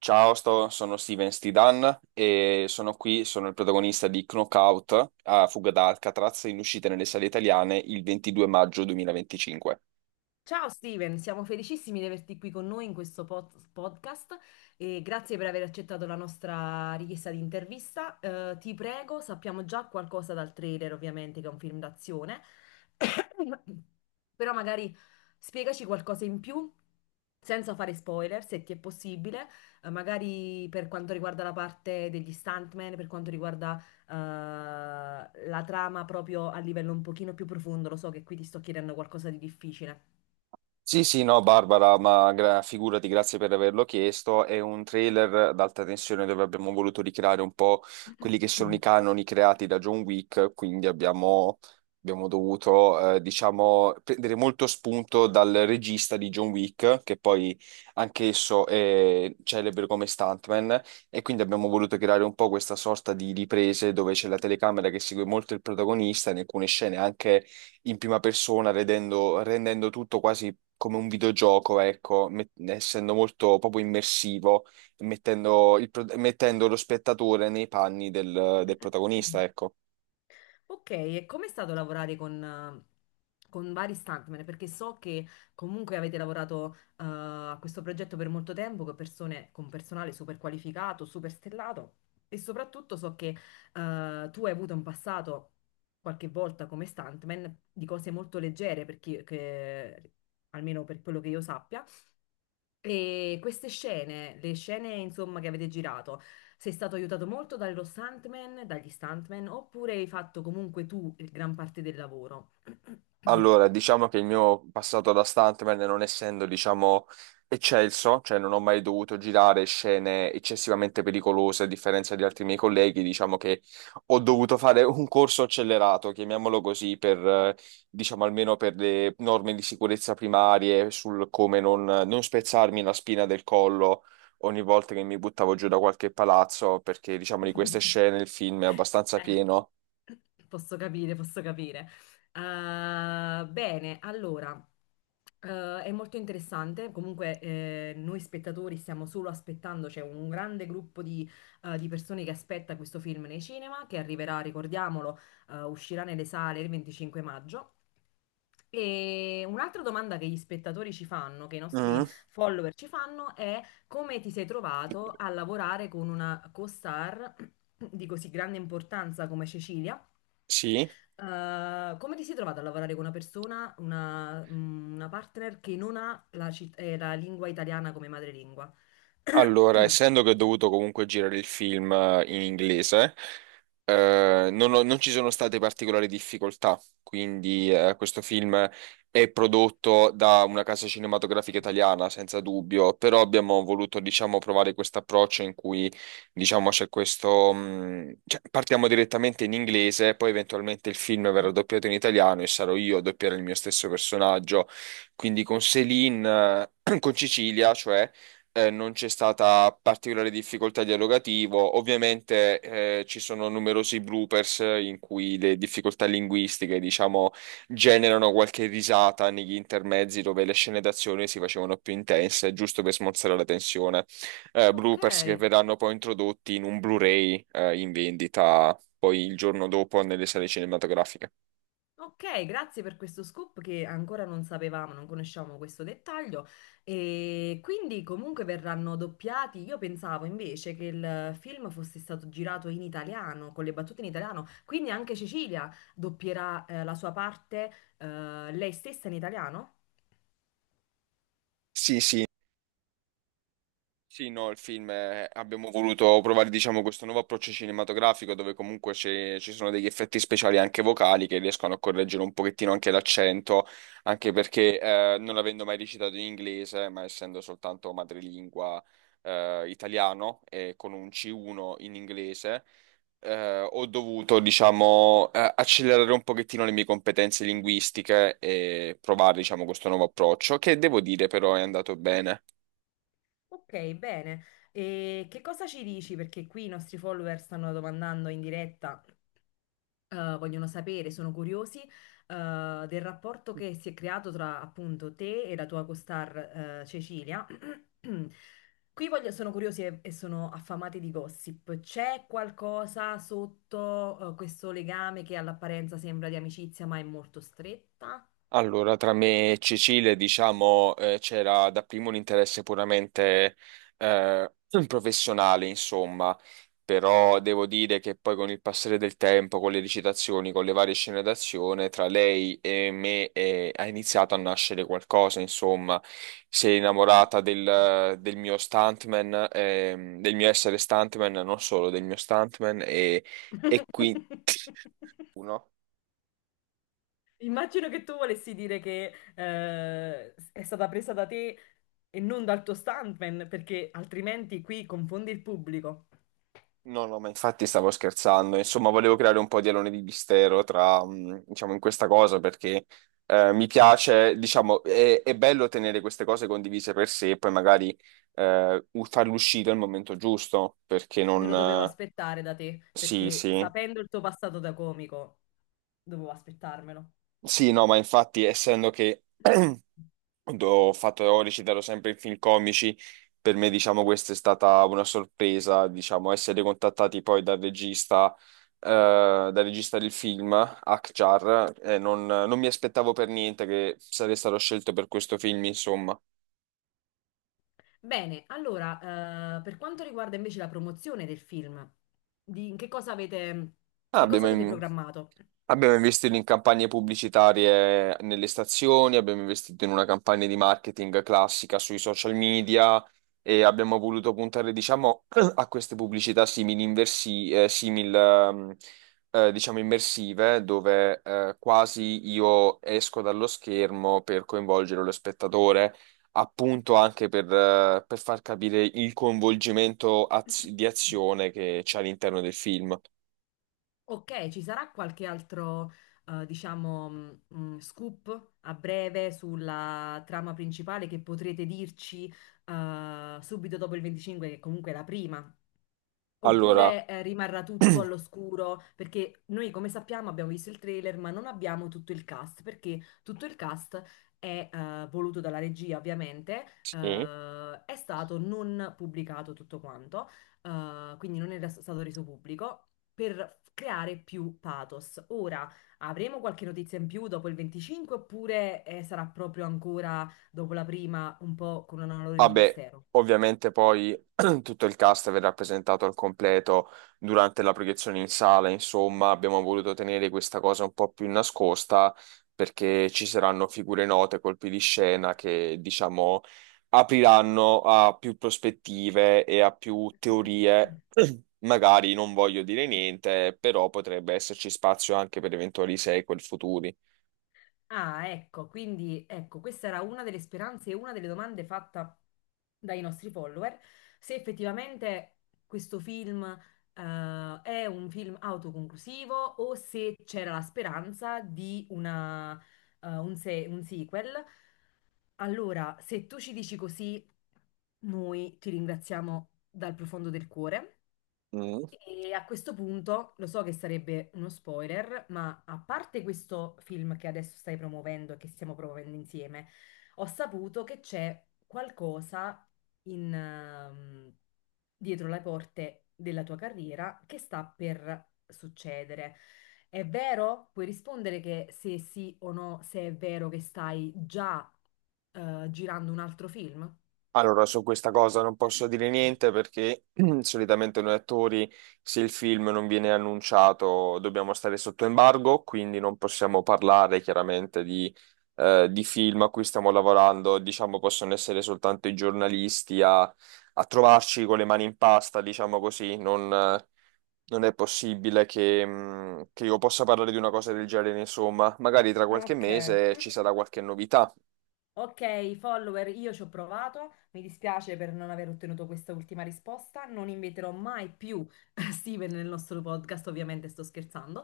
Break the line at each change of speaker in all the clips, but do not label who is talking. Ciao, sono Steven Stidan e sono qui, sono il protagonista di Knockout a fuga da Alcatraz in uscita nelle sale italiane il 22 maggio 2025.
Ciao Steven, siamo felicissimi di averti qui con noi in questo podcast e grazie per aver accettato la nostra richiesta di intervista. Ti prego, sappiamo già qualcosa dal trailer, ovviamente, che è un film d'azione, però magari spiegaci qualcosa in più senza fare spoiler, se ti è possibile, magari per quanto riguarda la parte degli stuntman, per quanto riguarda eh, la trama proprio a livello un pochino più profondo. Lo so che qui ti sto chiedendo qualcosa di difficile.
Sì, sì, no, Barbara, ma figurati, grazie per averlo chiesto. È un trailer ad alta tensione dove abbiamo voluto ricreare un po' quelli che sono i canoni creati da John Wick, quindi abbiamo dovuto, diciamo, prendere molto spunto dal regista di John Wick, che poi anch'esso è celebre come stuntman, e quindi abbiamo voluto creare un po' questa sorta di riprese dove c'è la telecamera che segue molto il protagonista, in alcune scene anche in prima persona, rendendo tutto quasi come un videogioco, ecco, essendo molto proprio immersivo, mettendo lo spettatore nei panni del protagonista, ecco.
Ok, e com'è stato lavorare con vari stuntman? Perché so che comunque avete lavorato a questo progetto per molto tempo con persone, con personale super qualificato, super stellato, e soprattutto so che tu hai avuto in passato qualche volta come stuntman di cose molto leggere, almeno per quello che io sappia. E queste scene, le scene insomma che avete girato, sei stato aiutato molto dallo stuntman, dagli stuntman, oppure hai fatto comunque tu gran parte del lavoro?
Allora, diciamo che il mio passato da stuntman, non essendo, diciamo, eccelso, cioè non ho mai dovuto girare scene eccessivamente pericolose, a differenza di altri miei colleghi, diciamo che ho dovuto fare un corso accelerato, chiamiamolo così, per, diciamo, almeno per le norme di sicurezza primarie, sul come non spezzarmi la spina del collo ogni volta che mi buttavo giù da qualche palazzo, perché, diciamo, di queste scene il film è abbastanza
Eh,
pieno.
posso capire, posso capire. Bene, allora, è molto interessante. Comunque, noi spettatori stiamo solo aspettando, c'è un grande gruppo di persone che aspetta questo film nei cinema, che arriverà, ricordiamolo, uscirà nelle sale il 25 maggio. E un'altra domanda che gli spettatori ci fanno, che i
Mm,
nostri follower ci fanno, è come ti sei trovato a lavorare con una co-star di così grande importanza come Cecilia?
sì.
Come ti sei trovato a lavorare con una persona, una, mm, una partner che non ha la, la lingua italiana come madrelingua?
Allora, essendo che ho dovuto comunque girare il film in inglese, non ci sono state particolari difficoltà, quindi questo film è prodotto da una casa cinematografica italiana, senza dubbio, però abbiamo voluto, diciamo, provare questo approccio in cui, diciamo, c'è questo, cioè, partiamo direttamente in inglese, poi eventualmente il film verrà doppiato in italiano e sarò io a doppiare il mio stesso personaggio, quindi con Céline, con Cecilia, cioè non c'è stata particolare difficoltà dialogativo. Ovviamente ci sono numerosi bloopers in cui le difficoltà linguistiche, diciamo, generano qualche risata negli intermezzi dove le scene d'azione si facevano più intense, giusto per smorzare la tensione.
Ok.
Bloopers che verranno poi introdotti in un Blu-ray in vendita poi il giorno dopo nelle sale cinematografiche.
Ok, grazie per questo scoop che ancora non sapevamo, non conosciamo questo dettaglio. E quindi comunque verranno doppiati. Io pensavo invece che il film fosse stato girato in italiano, con le battute in italiano, quindi anche Cecilia doppierà la sua parte lei stessa in italiano?
Sì, sì. Sì, no, il film abbiamo voluto provare, diciamo, questo nuovo approccio cinematografico dove comunque ci sono degli effetti speciali anche vocali che riescono a correggere un pochettino anche l'accento, anche perché non avendo mai recitato in inglese, ma essendo soltanto madrelingua italiano e con un C1 in inglese, ho dovuto, diciamo, accelerare un pochettino le mie competenze linguistiche e provare, diciamo, questo nuovo approccio, che devo dire però è andato bene.
Ok, bene. E che cosa ci dici? Perché qui i nostri follower stanno domandando in diretta. Vogliono sapere, sono curiosi, del rapporto che si è creato tra appunto te e la tua costar, Cecilia. Sono curiosi e sono affamati di gossip. C'è qualcosa sotto, questo legame che all'apparenza sembra di amicizia, ma è molto stretta?
Allora, tra me e Cecile, diciamo, c'era dapprima un interesse puramente eh, professionale, insomma, però devo dire che poi con il passare del tempo, con le recitazioni, con le varie scene d'azione, tra lei e me ha iniziato a nascere qualcosa, insomma, si è innamorata del mio stuntman, del mio essere stuntman, non solo del mio stuntman, e qui. Uno.
Immagino che tu volessi dire che è stata presa da te e non dal tuo stuntman, perché altrimenti qui confondi il pubblico.
No, no, ma infatti stavo scherzando. Insomma, volevo creare un po' di alone di mistero tra, diciamo, in questa cosa perché mi piace, diciamo, è bello tenere queste cose condivise per sé e poi magari farle uscire al momento giusto perché
Me
non.
lo dovevo aspettare da te,
Sì,
perché
sì.
sapendo il tuo passato da comico, dovevo aspettarmelo.
Sì, no, ma infatti, essendo che ho recitato sempre in film comici, per me, diciamo, questa è stata una sorpresa, diciamo, essere contattati poi dal regista, eh, del film, Akhtar, non mi aspettavo per niente che sarei stato scelto per questo film, insomma.
Bene, allora, per quanto riguarda invece la promozione del film, di in
Ah,
che cosa avete
abbiamo,
programmato?
Abbiamo investito in campagne pubblicitarie nelle stazioni, abbiamo investito in una campagna di marketing classica sui social media e abbiamo voluto puntare, diciamo, a queste pubblicità simili, inversi, diciamo, immersive, dove quasi io esco dallo schermo per coinvolgere lo spettatore, appunto anche per far capire il coinvolgimento di azione che c'è all'interno del film.
Ok, ci sarà qualche altro, diciamo, scoop a breve sulla trama principale che potrete dirci, subito dopo il 25, che comunque è la prima.
Allora,
Oppure rimarrà tutto all'oscuro, perché noi come sappiamo abbiamo visto il trailer, ma non abbiamo tutto il cast, perché tutto il cast è voluto dalla regia, ovviamente,
sì.
è stato non pubblicato tutto quanto, quindi non era stato reso pubblico. Per creare più pathos. Ora avremo qualche notizia in più dopo il 25, oppure sarà proprio ancora dopo la prima, un po' con un alone di
Vabbè,
mistero?
ovviamente poi tutto il cast verrà presentato al completo durante la proiezione in sala, insomma, abbiamo voluto tenere questa cosa un po' più nascosta perché ci saranno figure note, colpi di scena che, diciamo, apriranno a più prospettive e a più teorie. Magari non voglio dire niente, però potrebbe esserci spazio anche per eventuali sequel futuri.
Ah, ecco, quindi ecco, questa era una delle speranze e una delle domande fatta dai nostri follower, se effettivamente questo film è un film autoconclusivo o se c'era la speranza di una, un sequel. Allora, se tu ci dici così, noi ti ringraziamo dal profondo del cuore.
Mm.
E a questo punto lo so che sarebbe uno spoiler, ma a parte questo film che adesso stai promuovendo e che stiamo promuovendo insieme, ho saputo che c'è qualcosa in, dietro le porte della tua carriera che sta per succedere. È vero? Puoi rispondere che se sì o no, se è vero che stai già girando un altro film?
Allora, su questa cosa non posso dire niente perché solitamente noi attori, se il film non viene annunciato, dobbiamo stare sotto embargo, quindi non possiamo parlare chiaramente di film a cui stiamo lavorando. Diciamo, possono essere soltanto i giornalisti a trovarci con le mani in pasta, diciamo così. Non è possibile che io possa parlare di una cosa del genere, insomma. Magari tra qualche
Ok.
mese ci sarà qualche novità.
Ok, follower, io ci ho provato, mi dispiace per non aver ottenuto questa ultima risposta, non inviterò mai più Steven nel nostro podcast, ovviamente sto scherzando.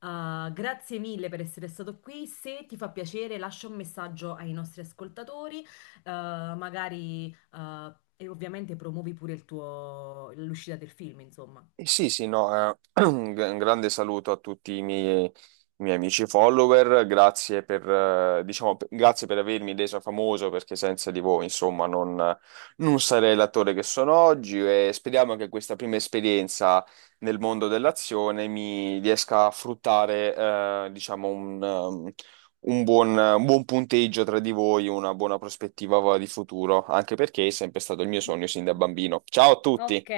Grazie mille per essere stato qui, se ti fa piacere lascia un messaggio ai nostri ascoltatori, magari e ovviamente promuovi pure l'uscita del film, insomma.
Sì, sì, no, un grande saluto a tutti i miei amici follower, grazie per avermi reso famoso perché senza di voi, insomma, non sarei l'attore che sono oggi e speriamo che questa prima esperienza nel mondo dell'azione mi riesca a fruttare, diciamo, un buon punteggio tra di voi, una buona prospettiva di futuro, anche perché è sempre stato il mio sogno sin da bambino. Ciao a
Ok,
tutti!